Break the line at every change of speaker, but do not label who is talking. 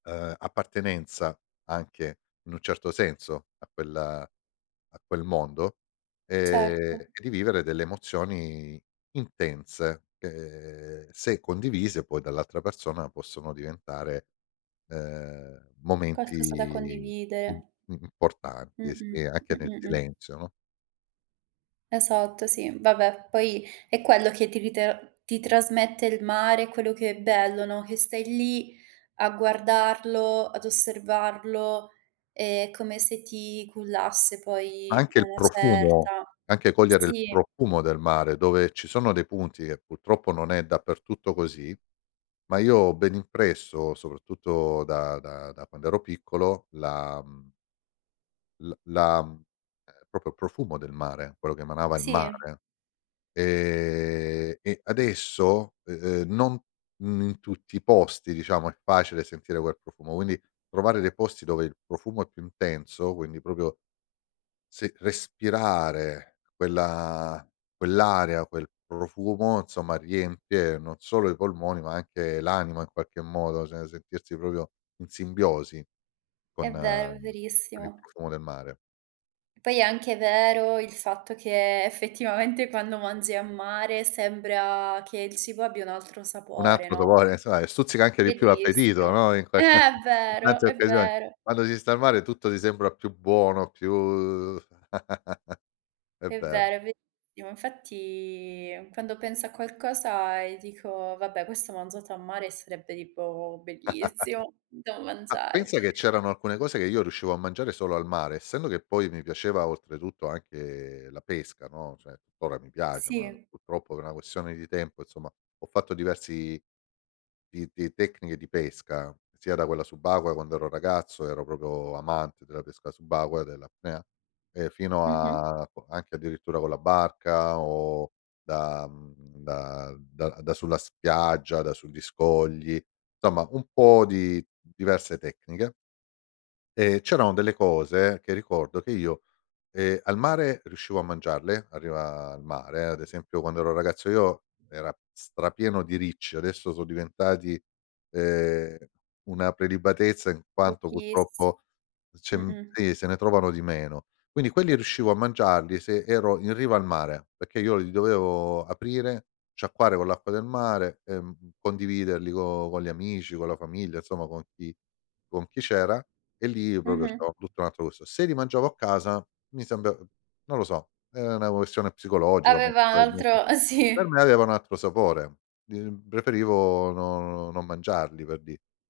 Uhm, appartenenza anche, in un certo senso, a quella a quel mondo, ehm,
Certo.
e rivivere delle emozioni intense, che se condivise poi dall'altra persona, possono diventare, uhm,
Qualcosa da
momenti im
condividere. Mh,
importanti, sì,
mh.
e anche
Mh,
nel
mh, mh.
silenzio, no?
Esatto sì, vabbè, poi è quello che ti ritra ti trasmette il mare, quello che è bello, no, che stai lì, a guardarlo, ad osservarlo, e è come se ti cullasse poi a
Anche il
una
profumo,
certa.
anche cogliere il
Sì.
profumo del mare, dove ci sono dei punti, che purtroppo non è dappertutto così, ma io ho ben impresso, soprattutto da da da quando ero piccolo, la, mhmm la la ehm, proprio il profumo del mare, quello che emanava il
Sì.
mare. Ehm, e adesso, ehm, non in tutti i posti ,diciamo, è facile sentire quel profumo; quindi, trovare dei posti dove il profumo è più intenso, quindi proprio se respirare quella quell'area, quel profumo, insomma riempie, non solo i polmoni, ma anche l'anima in qualche modo, cioè sentirsi proprio in simbiosi, con
È vero, è
con il
verissimo.
profumo del mare.
Poi è anche vero, il fatto che, effetivamente quando mangi a mare, sembra che il cibo abbia un altro
Un
sapore
altro,
no,
[unintelligible] stuzzica anche di più l'appetito,
bellissimo.
no, in
Eh, è
in
vero
qualche
è
occasione,
vero.
quando si sta al mare, tutto ti sembra più buono, più è
È
vero.
vero, è verissimo. Infatti, quando penso a qualcosa, e dico: "Vabbè, questo mangiato a mare sarebbe tipo bellissimo da
Ah,
mangiare."
pensa che c'erano alcune cose, che io riuscivo a mangiare solo al mare; essendo che poi mi piaceva oltretutto anche la pesca, no, cioè, tuttora mi piace, ma
Sì.
purtroppo per una questione di tempo, insomma, ho fatto diversi di di tecniche di pesca, sia da quella subacquea, quando ero ragazzo, ero proprio amante della pesca subacquea dell'apnea; e fino
Mh-mh.
a co anche addirittura con la barca, o da mhmm, da da da sulla spiaggia, da sugli scogli, insomma, un po' di diverse tecniche. E, c'erano delle cose, che ricordo che io, ehm, al mare riuscivo a mangiarle; a riva al mare, ad esempio, quando ero ragazzo io, era strapieno di ricci, adesso sono diventati, ehm, una prelibatezza in quanto
Pochissi
purtroppo c'è
mh, mh.
sì, se ne trovano di meno. Quindi quelli riuscivo a mangiarli se ero in riva al mare, perché io li dovevo aprire, sciacquare con l'acqua del mare e condividerli con con gli amici, con la famiglia, insomma con chi con chi c'era, e lì proprio
Mh-mh.
c'era tutto un'altro gusto. Se li mangiavo a casa mi sembra non lo so, è una questione psicologica, molto
Aveva un
probabilmente,
altro uhm,
per me
sì.
aveva un altro sapore, di mhmm, preferivo no non mangiarli, per dire.